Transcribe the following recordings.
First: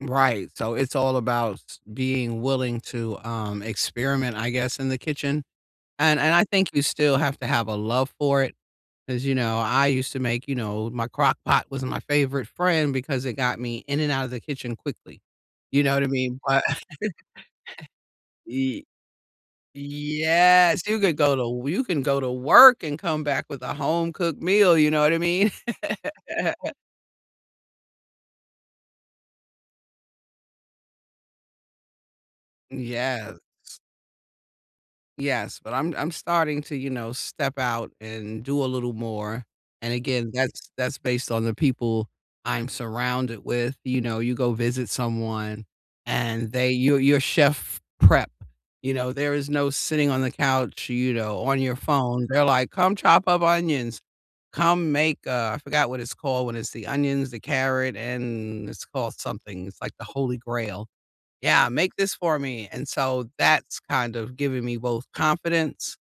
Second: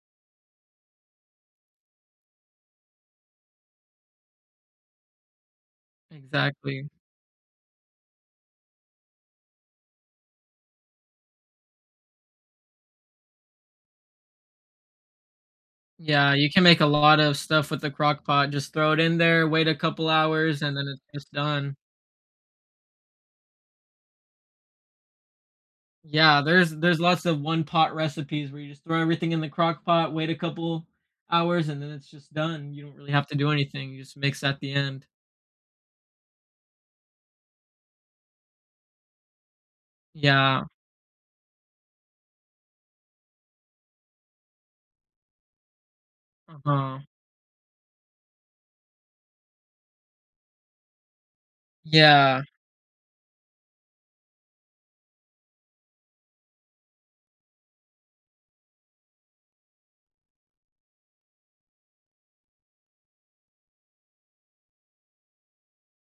Right. So, it's all about being willing to, um, experiment, I guess, in the kitchen, and and I think you Exactly. still have to have a love for it. As you know, I used to make, you know my crockpot was my favorite friend because it got me in and out of the kitchen quickly. You know what I Yeah. mean? You can But make a lot of stuff with the crockpot. Just Ye throw it in there, wait a couple hours, and Yes. then You it's could just go to w done. you can go to work and come back with a home cooked meal. You know what I mean? Yeah. There's there's lots of one-pot recipes where you just throw everything in the crockpot, wait a couple hours, and then it's just done. You don't really have to Yes. do anything. You just mix at the end. Yes, but I'm I'm starting to, you know, step out and do a little more, and again Yeah. that's that's based on the people I'm surrounded with, you know, you go visit someone and they Uh-huh. you're you're chef prep. You know there is no sitting on the couch you know on your phone. Yeah. They're like, "Come chop up onions, come make" uh, I forgot what it's called when it's the onions, the carrot and it's called something- it's like the holy grail. Yeah, "Make this for me," and so that's kind of giving me both confidence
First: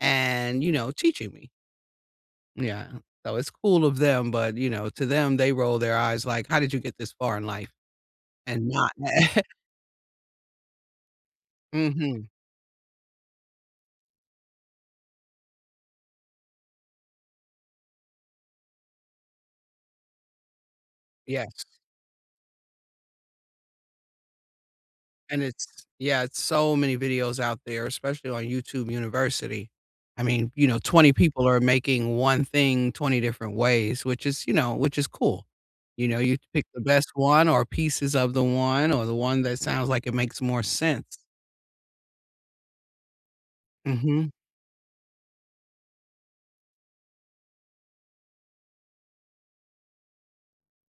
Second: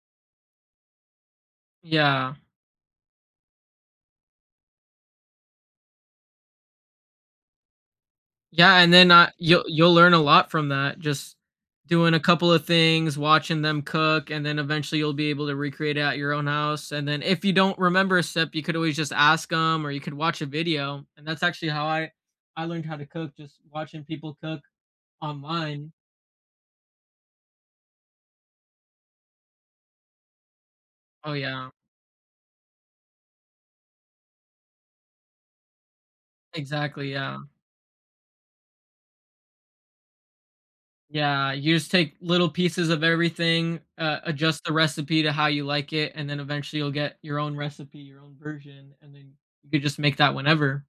and, you know, teaching me. Yeah. Yeah, so it's cool of them, but, you know, to them they roll their eyes like, "How did you get this far in life, and Yeah, not" and then I you'll you'll learn a lot from that. Just doing a Mhm. couple a things, watching them cook, and then eventually, you'll be able to recreate it at your own house, and then, if you don't remember a step, you could always just ask 'em or you could watch a video, and that's Yes. actually how I I learned how to cook- just watching people cook And it's, online. yeah, it's so many videos out there, especially on YouTube University. I mean, you know, 20 Oh, people are yeah. making one thing 20 different ways, which is, you know, which is cool. You know, you pick the best Exactly. Yeah. one or pieces of the one or, the one that sounds like it makes more sense. Yeah. You just take little pieces of everything, uh, Mhm. adjust the recipe to how you like it, and then eventually, you'll get your own recipe, your own version, and then you could just make that whenever.